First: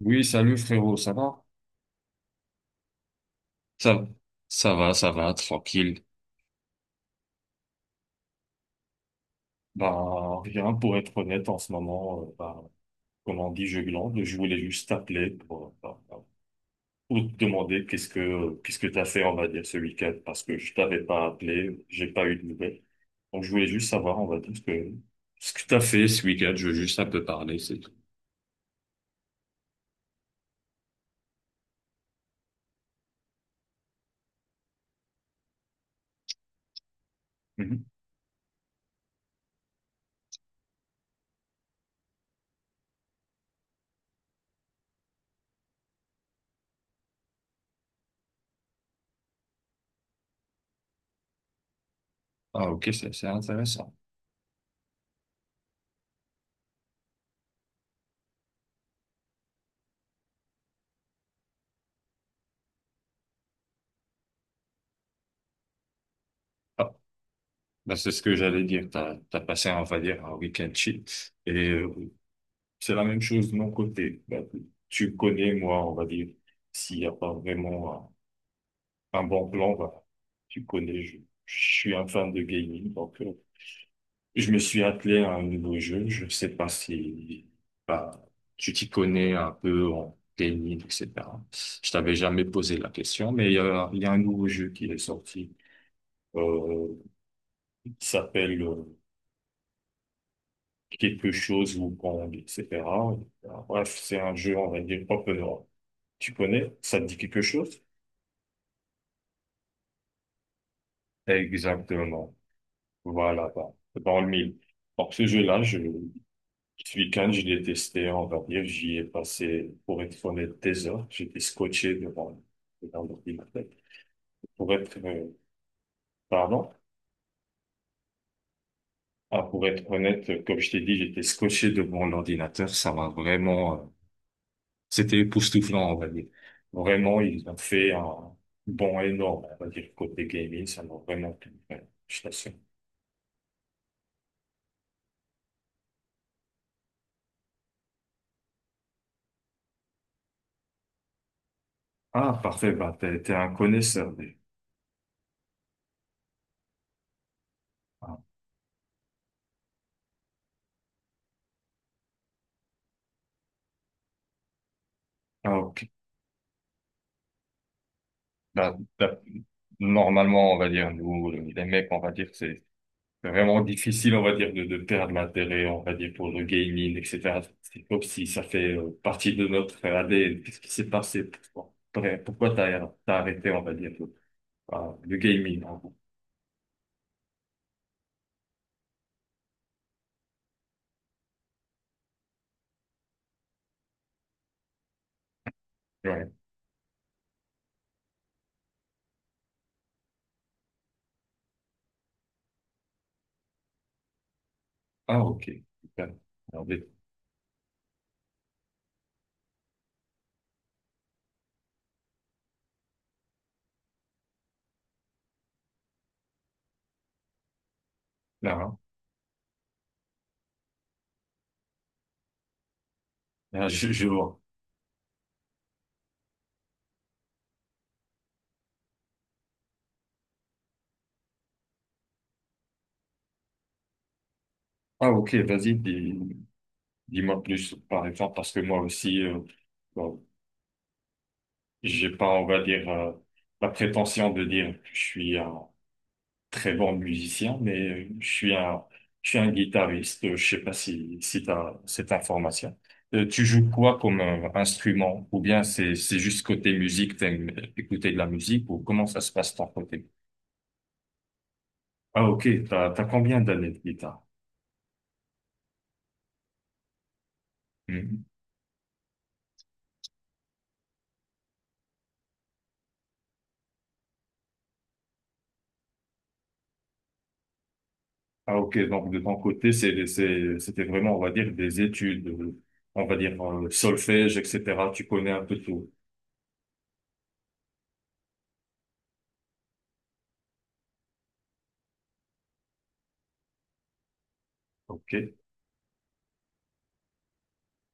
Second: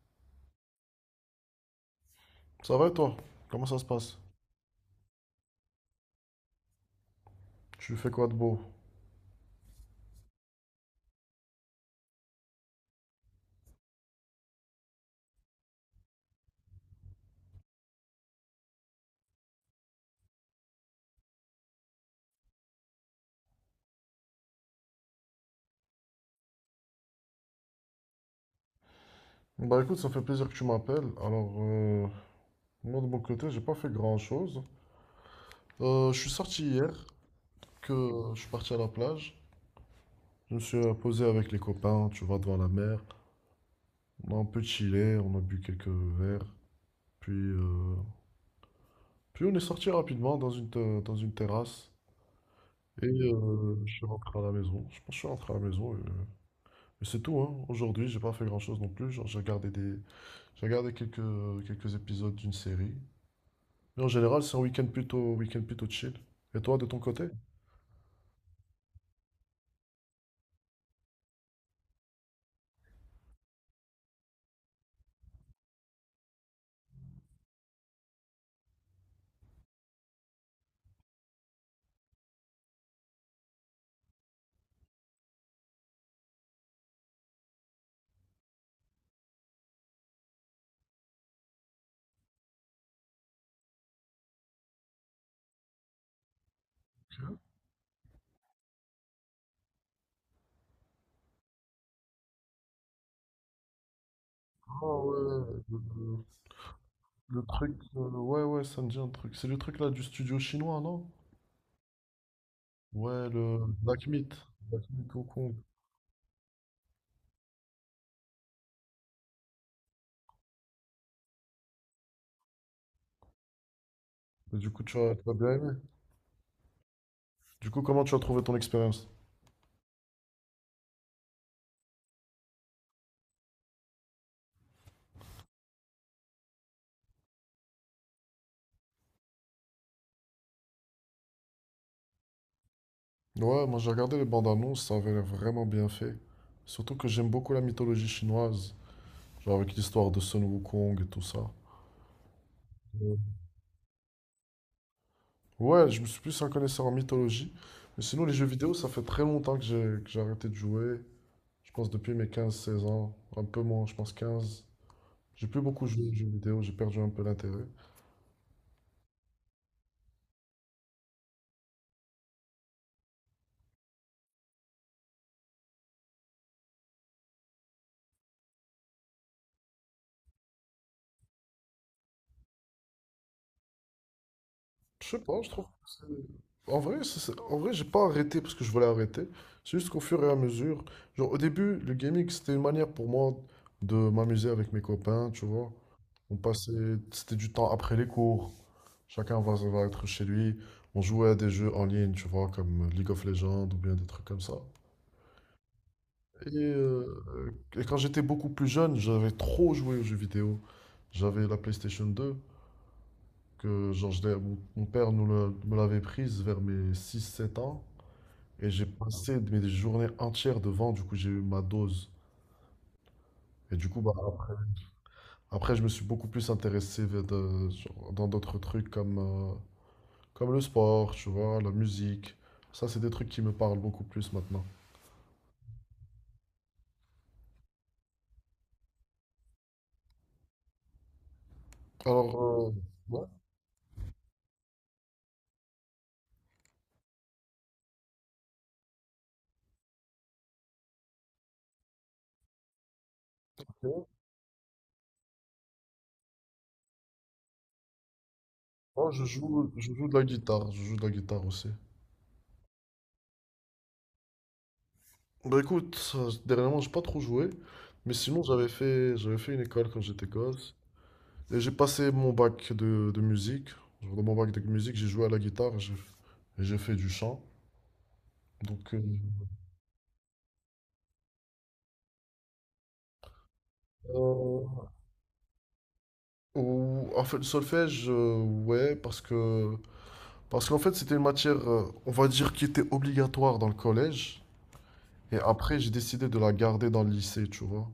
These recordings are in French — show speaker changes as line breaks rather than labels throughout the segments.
Oui, salut frérot, ça va?
Ça va et toi? Comment ça se
Ça,
passe?
ça va, tranquille.
Tu fais quoi de beau?
Bah, rien pour être honnête en ce moment, bah, comme on dit, je glande. Je voulais juste t'appeler pour, pour te demander qu'est-ce que t'as fait, on va dire, ce week-end, parce que je t'avais pas appelé, j'ai pas eu de nouvelles. Donc je voulais juste savoir, on va dire, ce que t'as fait ce week-end, je veux juste un peu parler, c'est tout.
Bah écoute, ça fait plaisir que tu m'appelles. Alors, moi de mon côté, j'ai pas fait grand-chose. Je suis sorti hier,
Mhm.
que je suis parti à la plage. Je me suis posé avec les copains, tu vois, devant la mer. On a un peu chillé, on a bu quelques verres. Puis, puis on est sorti rapidement dans dans une terrasse.
Ah, ok,
Et
c'est
je
intéressant.
suis rentré à la maison. Je pense que je suis rentré à la maison. Et c'est tout, hein. Aujourd'hui, j'ai pas fait grand-chose non plus. Genre, j'ai regardé quelques, quelques épisodes d'une série. Mais en général, c'est week-end plutôt chill. Et toi, de
Ah,
ton côté?
bah, c'est ce que j'allais dire. T'as passé, on va dire, un week-end chill. Et c'est la même chose de mon côté. Bah, tu connais, moi, on va dire, s'il n'y a pas vraiment un bon plan, bah, tu connais, je suis un fan de gaming, donc je me suis attelé à un nouveau jeu. Je ne sais pas si bah, tu t'y connais un peu en gaming, etc. Je t'avais jamais posé la question, mais il y a un nouveau jeu qui est sorti, euh, qui s'appelle quelque chose ou Kong, etc. Bref, c'est un jeu, on va
Ah
dire,
ouais,
open
le, le-
tu connais? Ça te dit quelque
le truc,
chose?
ouais, ouais, ça me dit un truc. C'est le truc là du studio chinois, non?
Exactement.
Ouais,
Voilà,
le
bah,
Black
dans le
Myth.
mille.
Black
Alors,
Myth
ce
Hong Kong.
jeu-là, ce week-end, je l'ai testé, on va dire, j'y ai passé, pour être honnête, des heures. J'étais scotché devant, devant l'ordinateur.
Et du
Pour
coup,
être, euh,
tu as bien aimé.
pardon?
Du coup, comment tu as trouvé ton expérience?
Ah, pour être honnête, comme je t'ai dit, j'étais scotché devant l'ordinateur. C'était époustouflant, on va dire. Vraiment, ils ont fait un bond énorme, on va dire, côté gaming. Ça m'a vraiment plu. Ouais, je t'assure.
Ouais, moi j'ai regardé les bandes annonces, ça avait l'air vraiment bien fait. Surtout que j'aime beaucoup la mythologie chinoise, genre avec l'histoire de Sun Wukong et tout ça.
Ah, parfait. Bah, t'es un connaisseur.
Ouais, je me suis plus un connaisseur en mythologie. Mais
Ah,
sinon, les jeux vidéo, ça fait très longtemps que j'ai arrêté de jouer. Je pense depuis mes quinze seize ans. Un peu moins, je pense 15. J'ai
ah,
plus
ok.
beaucoup joué aux jeux vidéo, j'ai perdu un peu l'intérêt.
Bah, normalement, on va dire, nous, les mecs, on va dire, c'est vraiment difficile, on va dire, de perdre l'intérêt, on va dire, pour le gaming, etc. C'est comme si ça fait partie de notre ADN. Qu'est-ce qui s'est passé pour toi? Après, pourquoi t'as arrêté, on va dire, le, ah,
Je
le
sais pas, je
gaming,
trouve
en
que
gros.
en vrai, j'ai pas arrêté parce que je voulais arrêter. C'est juste qu'au fur et à mesure, genre au début, le gaming, c'était une manière pour moi de m'amuser avec mes copains, tu vois.
Ouais.
C'était du temps après les cours. Chacun va être chez lui. On jouait à des jeux en ligne, tu vois, comme League of Legends ou bien des trucs comme ça.
Ah, ok. Super. Alors,
Et quand j'étais beaucoup plus jeune, j'avais trop joué aux jeux vidéo. J'avais la PlayStation 2, que genre, mon père me l'avait prise vers mes six sept ans.
là,
Et
hein.
j'ai passé mes journées entières devant, du coup j'ai eu ma dose.
Là,
Et du
je,
coup,
je
bah,
vois.
après, je me suis beaucoup plus intéressé genre, dans d'autres trucs comme comme le sport, tu vois, la musique. Ça, c'est des trucs qui me parlent beaucoup plus maintenant.
Ah, ok, vas-y, dis-moi plus, par exemple, parce que moi aussi, bon, j'ai pas,
Alors,
on va
euh,
dire,
ouais,
la prétention de dire que je suis un très bon musicien, mais je suis un guitariste. Je sais pas si t'as cette information. Tu joues quoi
ok.
comme instrument? Ou bien c'est juste côté musique, t'aimes écouter de la musique, ou comment
Moi,
ça se passe de ton
je
côté?
joue de la guitare. Je joue de la guitare aussi.
Ah, ok, t'as combien d'années de guitare?
Bah écoute, dernièrement, j'ai pas trop joué. Mais
Mhm.
sinon, j'avais fait une école quand j'étais gosse. Et j'ai passé mon bac de musique. Genre, dans mon bac de musique, j'ai joué à la guitare et j'ai fait du chant.
Ah, ok,
Donc, euh,
donc de ton côté, c'était vraiment, on va dire, des études, on va dire, solfège,
euh,
etc. Tu connais un peu tout.
le solfège, ouais, parce qu'en fait, c'était une matière, on va dire, qui était obligatoire dans le collège.
Ok.
Et après, j'ai décidé de la garder dans le lycée, tu vois.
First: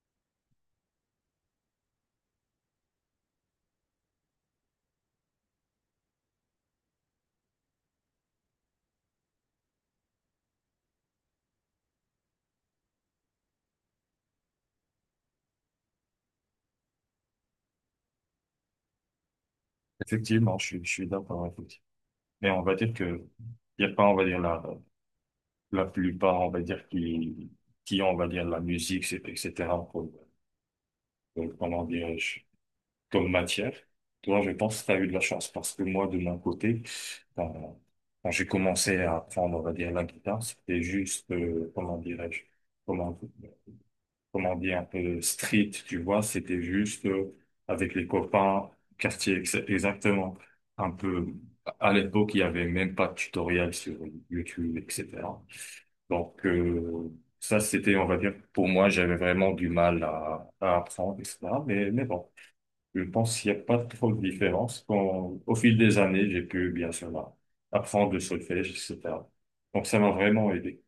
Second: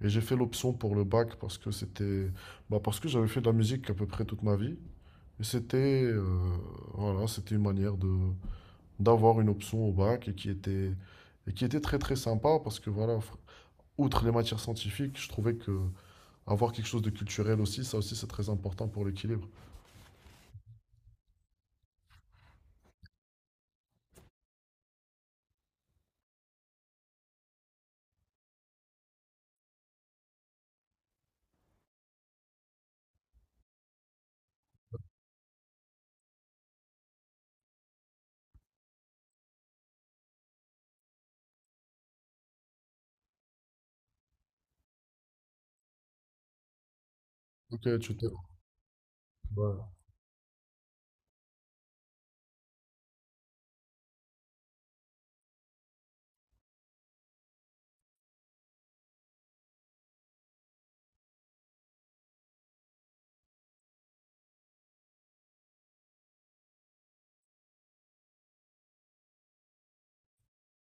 Et j'ai fait l'option pour le bac parce que c'était, bah, parce que j'avais fait de la musique à peu près toute ma vie. Et c'était, voilà, c'était une manière de d'avoir une option au bac et qui était très très sympa parce que voilà, outre les matières scientifiques, je trouvais que avoir quelque chose de culturel aussi, ça aussi c'est très important pour l'équilibre.
Effectivement, je suis d'accord. Effectivement. Mais on va dire que il n'y a pas, on va dire, la plupart, on va dire, qui ont, on va dire, la musique, etc., comment dirais-je, comme matière. Toi, je pense que tu as eu de la chance parce que moi, de mon côté, quand, quand j'ai commencé à apprendre, on va dire, la guitare, c'était juste, comment dirais-je, comment, comment dire, un peu street, tu vois, c'était juste avec
Ok,
les
tu t'es,
copains, quartier
ouais.
exactement, un peu, à l'époque, il n'y avait même pas de tutoriel sur YouTube, etc. Donc, ça, c'était, on va dire, pour moi, j'avais vraiment du mal à apprendre, etc. Mais, bon, je pense qu'il n'y a pas trop de différence. Quand, au fil des années, j'ai pu, bien sûr, apprendre le solfège, etc. Donc, ça m'a vraiment aidé.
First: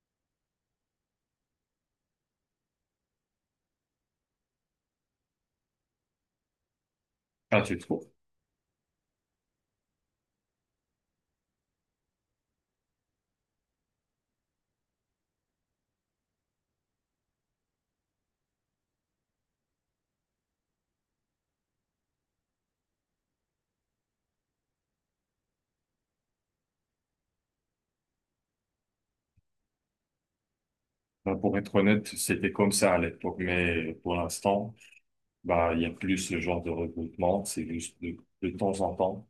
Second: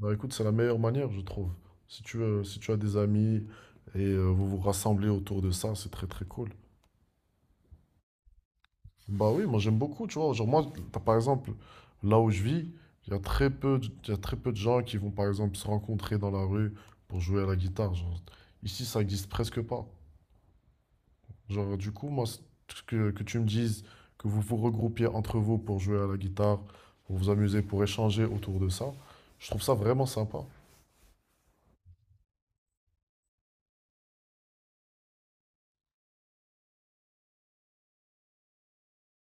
Bah écoute, c'est la meilleure manière, je trouve. Si tu veux, si tu as des amis et vous vous rassemblez autour de ça, c'est très très cool.
Ah, tu trouves?
Bah oui, moi j'aime beaucoup, tu vois. Genre moi, par exemple, là où je vis, il y a il y a très peu de gens qui vont par exemple se rencontrer dans la rue pour jouer à la guitare. Genre, ici, ça existe presque pas. Genre du coup, moi, que tu me dises que vous vous regroupiez entre vous pour jouer à la guitare, pour vous amuser, pour échanger autour de ça, je trouve ça vraiment sympa.
Bah, pour être honnête, c'était comme ça à l'époque, mais pour l'instant, bah, il y a plus ce genre de regroupement, c'est juste de temps en temps.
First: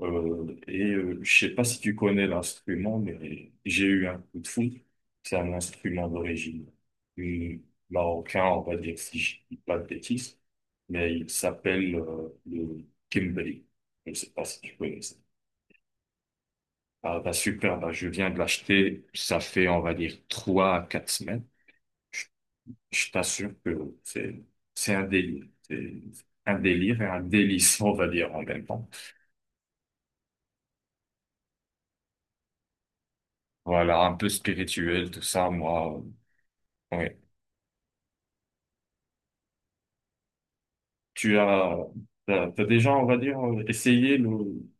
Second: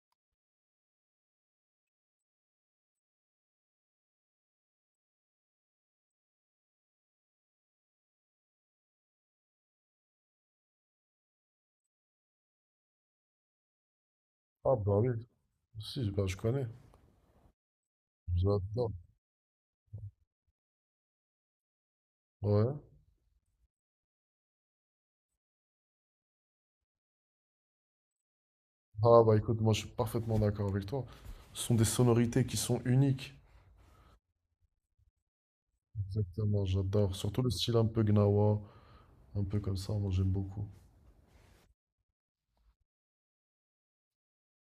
Et je sais pas si tu connais l'instrument, mais j'ai eu un coup de foudre. C'est un instrument d'origine du marocain, on va dire, si je dis pas de bêtises, mais il s'appelle le kimbali. Je sais pas si tu
Ah bah
connais
oui,
ça.
si, bah je connais.
Ah, bah, super, bah, je viens de
J'adore.
l'acheter, ça fait, on va dire, 3 à 4 semaines.
Ouais.
Je t'assure que c'est un délire. C'est un délire et un délice, on va dire, en même temps.
Ah bah écoute, moi je suis parfaitement d'accord avec toi. Ce sont des sonorités qui sont uniques.
Voilà, un peu spirituel, tout ça, moi.
Exactement, j'adore.
Ouais.
Surtout le style un peu gnawa, un peu comme ça, moi j'aime beaucoup.
Tu as, t'as déjà, on va dire, essayé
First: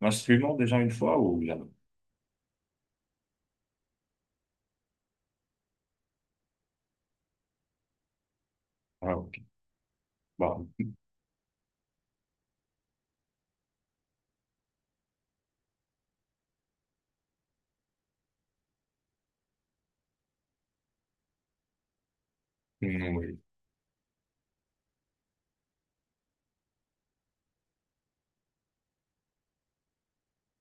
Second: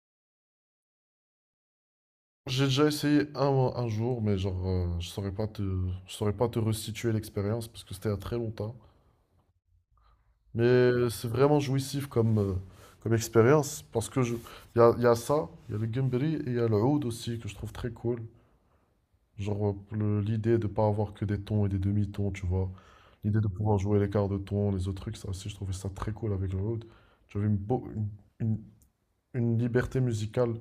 l'instrument déjà une fois ou jamais?
J'ai déjà essayé un jour, mais genre je saurais pas te restituer l'expérience parce que c'était il y a très longtemps.
Ah, ok. Bah,
Mais c'est vraiment jouissif comme, comme expérience parce que je, il y a ça, il y a le Gumberry et il y a le oud aussi que je trouve très cool. Genre, l'idée de pas avoir que des tons et des demi-tons, tu vois.
mm, oui.
L'idée de pouvoir jouer les quarts de ton, les autres trucs, ça aussi, je trouvais ça très cool avec le Rhodes. Tu avais une- une liberté musicale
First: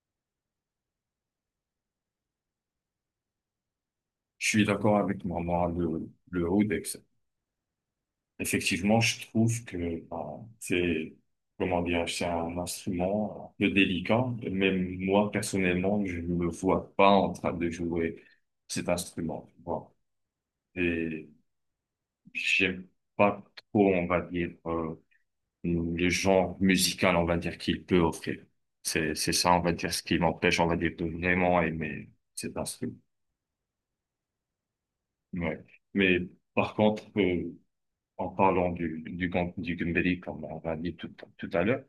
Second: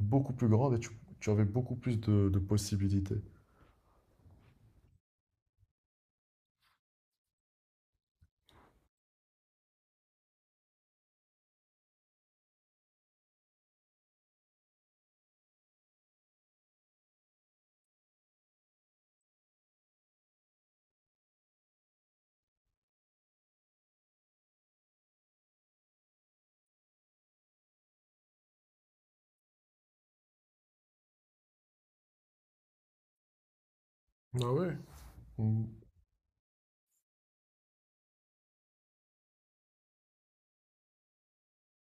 beaucoup plus grande et tu avais beaucoup plus de possibilités.
Je suis d'accord avec moi. Moi, le oud, etc. Effectivement, je trouve que ben, c'est, comment dire, c'est un instrument un peu délicat. Même moi, personnellement, je ne me vois pas en train de jouer cet instrument, tu vois. Et j'aime pas trop, on va dire, le genre musical, on va dire, qu'il peut offrir. C'est ça, on va dire, ce qui m'empêche, on va dire, de vraiment aimer cet instrument.
Ah ouais?
Ouais.
Mm.
Mais par contre, en parlant du Gundeli, comme on l'a dit tout à l'heure,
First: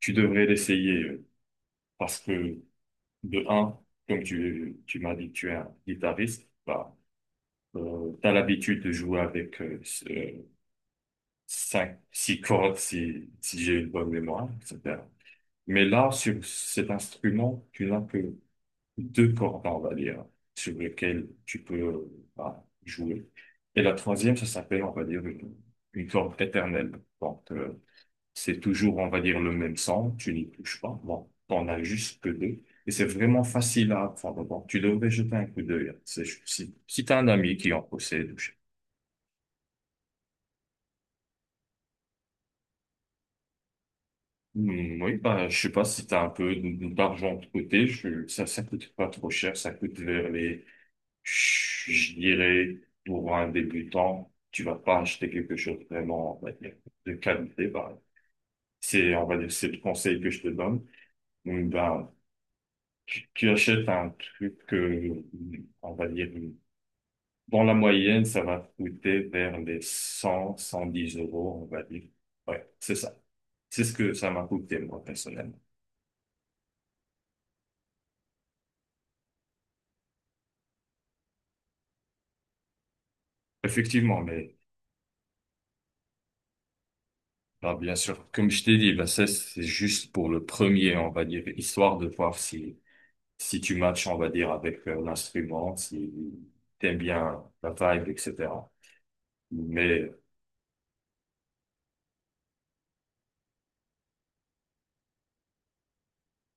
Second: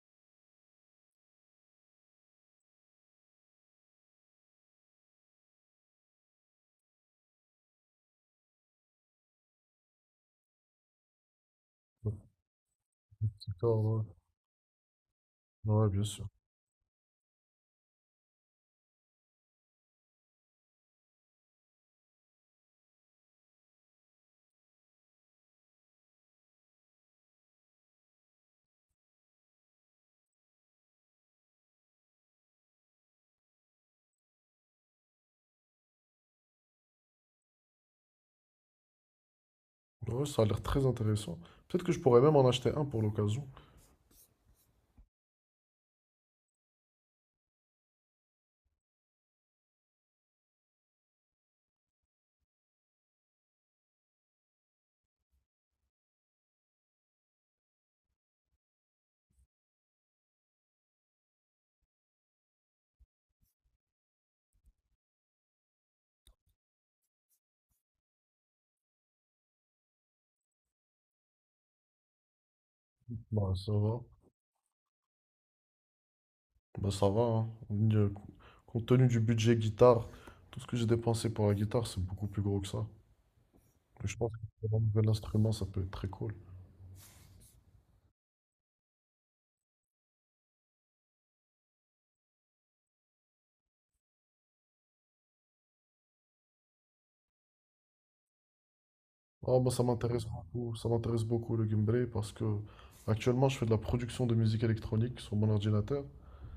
tu devrais l'essayer parce que, de un, comme tu m'as dit que tu es un guitariste, bah, tu as l'habitude de jouer avec cinq,
Ouais,
six cordes si,
c'est
si
clair,
j'ai une
ouais.
bonne mémoire, etc. Mais
Ouais, bien
là,
sûr.
sur cet instrument, tu n'as que deux cordes, on va dire, sur lesquelles tu peux bah, jouer. Et la troisième, ça s'appelle, on va dire, une corde éternelle. Donc, c'est toujours, on va dire, le même sang, tu n'y touches pas. Bon, t'en as juste que deux. Et c'est vraiment facile à apprendre. Bon, tu devrais jeter un coup d'œil. Si t'as un ami qui en possède.
Ouais, ça a l'air très intéressant. Peut-être que je pourrais même en acheter un pour l'occasion.
Hmm, oui, bah, je sais pas si t'as un peu d'argent de côté. Ça coûte pas trop cher. Ça coûte vers les, je dirais, pour un débutant, tu vas pas acheter quelque chose vraiment, on va dire, de qualité. Bah, c'est, on va dire, c'est le conseil que je te donne. Ben, tu achètes un truc, que on va dire, dans la moyenne, ça va coûter vers les 100, 110 euros, on va dire. Ouais, c'est ça.
Bah, ça
C'est ce
va.
que ça m'a coûté, moi, personnellement.
Bah, ça va, hein. Euh, Compte tenu du budget guitare, tout ce que j'ai dépensé pour la guitare, c'est beaucoup plus gros que ça. Je
Effectivement,
pense
mais
que pour un nouvel instrument, ça peut être très cool.
bah, bien sûr, comme je t'ai dit, bah, ça, c'est juste pour le premier, on va dire, histoire de voir si tu matches, on va dire, avec l'instrument, si t'aimes bien la vibe, etc.
Ah, moi, ça
Mais,
m'intéresse beaucoup. Ça m'intéresse beaucoup le gameplay parce que actuellement, je fais de la production de musique électronique sur mon ordinateur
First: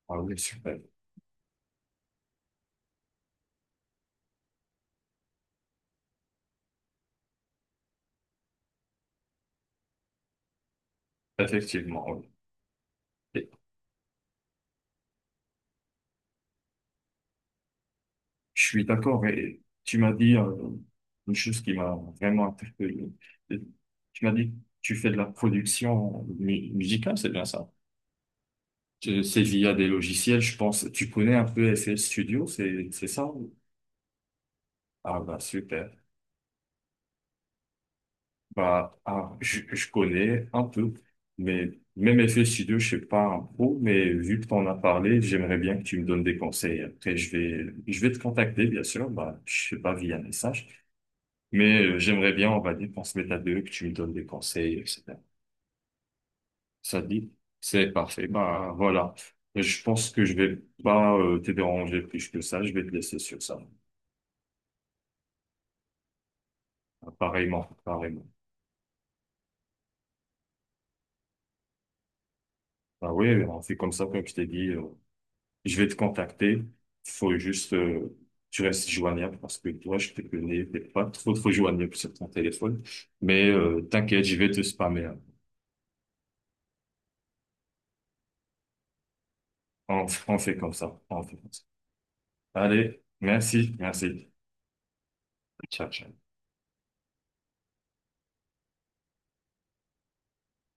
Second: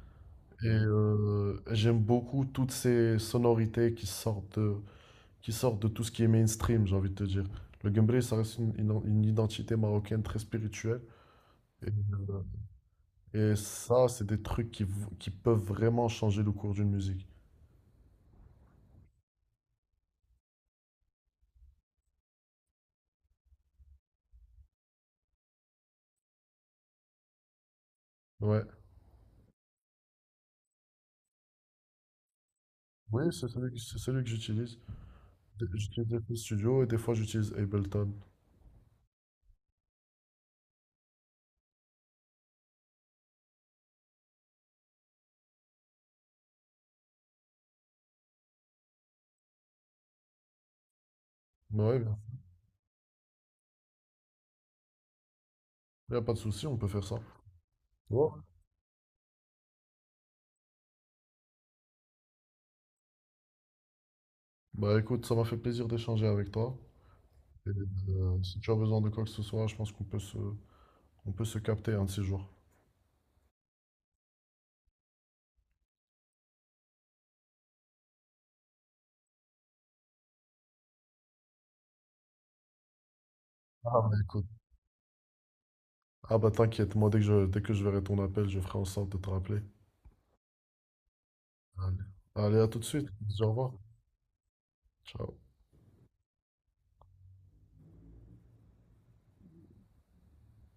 ah oui,
et
super.
j'aime beaucoup toutes ces sonorités qui sortent de tout ce qui est mainstream, j'ai envie de te dire. Le gameplay, ça reste une identité marocaine très spirituelle et,
Effectivement, oui.
euh, et ça, c'est des trucs qui peuvent vraiment changer le cours d'une musique.
Je suis d'accord et tu m'as dit une chose qui m'a vraiment interpellé. Euh, Tu m'as dit que tu fais de la production musicale, c'est bien ça?
Ouais.
C'est via des logiciels, je pense. Tu connais un peu FL Studio, c'est
Oui,
ça?
c'est celui que j'utilise.
Ah bah super.
J'utilise FL Studio et des fois j'utilise Ableton.
Bah ah, je connais un peu, mais même FL Studio, je sais pas un pro, mais vu que tu en as parlé, j'aimerais bien que tu me donnes des conseils. Après, je vais te contacter, bien sûr. Bah je sais pas via message.
Mais
Mais
ouais,
j'aimerais bien, on va dire, qu'on se mette à deux, que tu me donnes des conseils, etc.
il n'y a pas de souci, on peut
Ça
faire
te
ça.
dit? C'est parfait.
Bon,
Bah voilà. Je pense que je vais pas te déranger plus que ça. Je vais te laisser sur ça.
bah écoute, ça m'a fait plaisir d'échanger avec toi.
Ah, pareillement,
Et
pareillement.
si tu as besoin de quoi que ce soit, je pense qu'on peut se, on peut se capter un de ces jours.
Bah oui, on fait comme ça, comme je t'ai dit. Je vais te contacter. Faut juste, tu restes joignable parce que toi, je te connais, t'es pas trop trop joignable sur ton téléphone. Mais
Ah bah
t'inquiète, je
écoute.
vais te spammer, hein.
Ah bah t'inquiète, moi dès que je verrai ton appel, je ferai en sorte de te rappeler.
On fait comme ça. On fait comme ça.
Allez, Allez, à tout de
Allez,
suite. Au revoir.
merci, merci.
Ciao.
Ciao, ciao.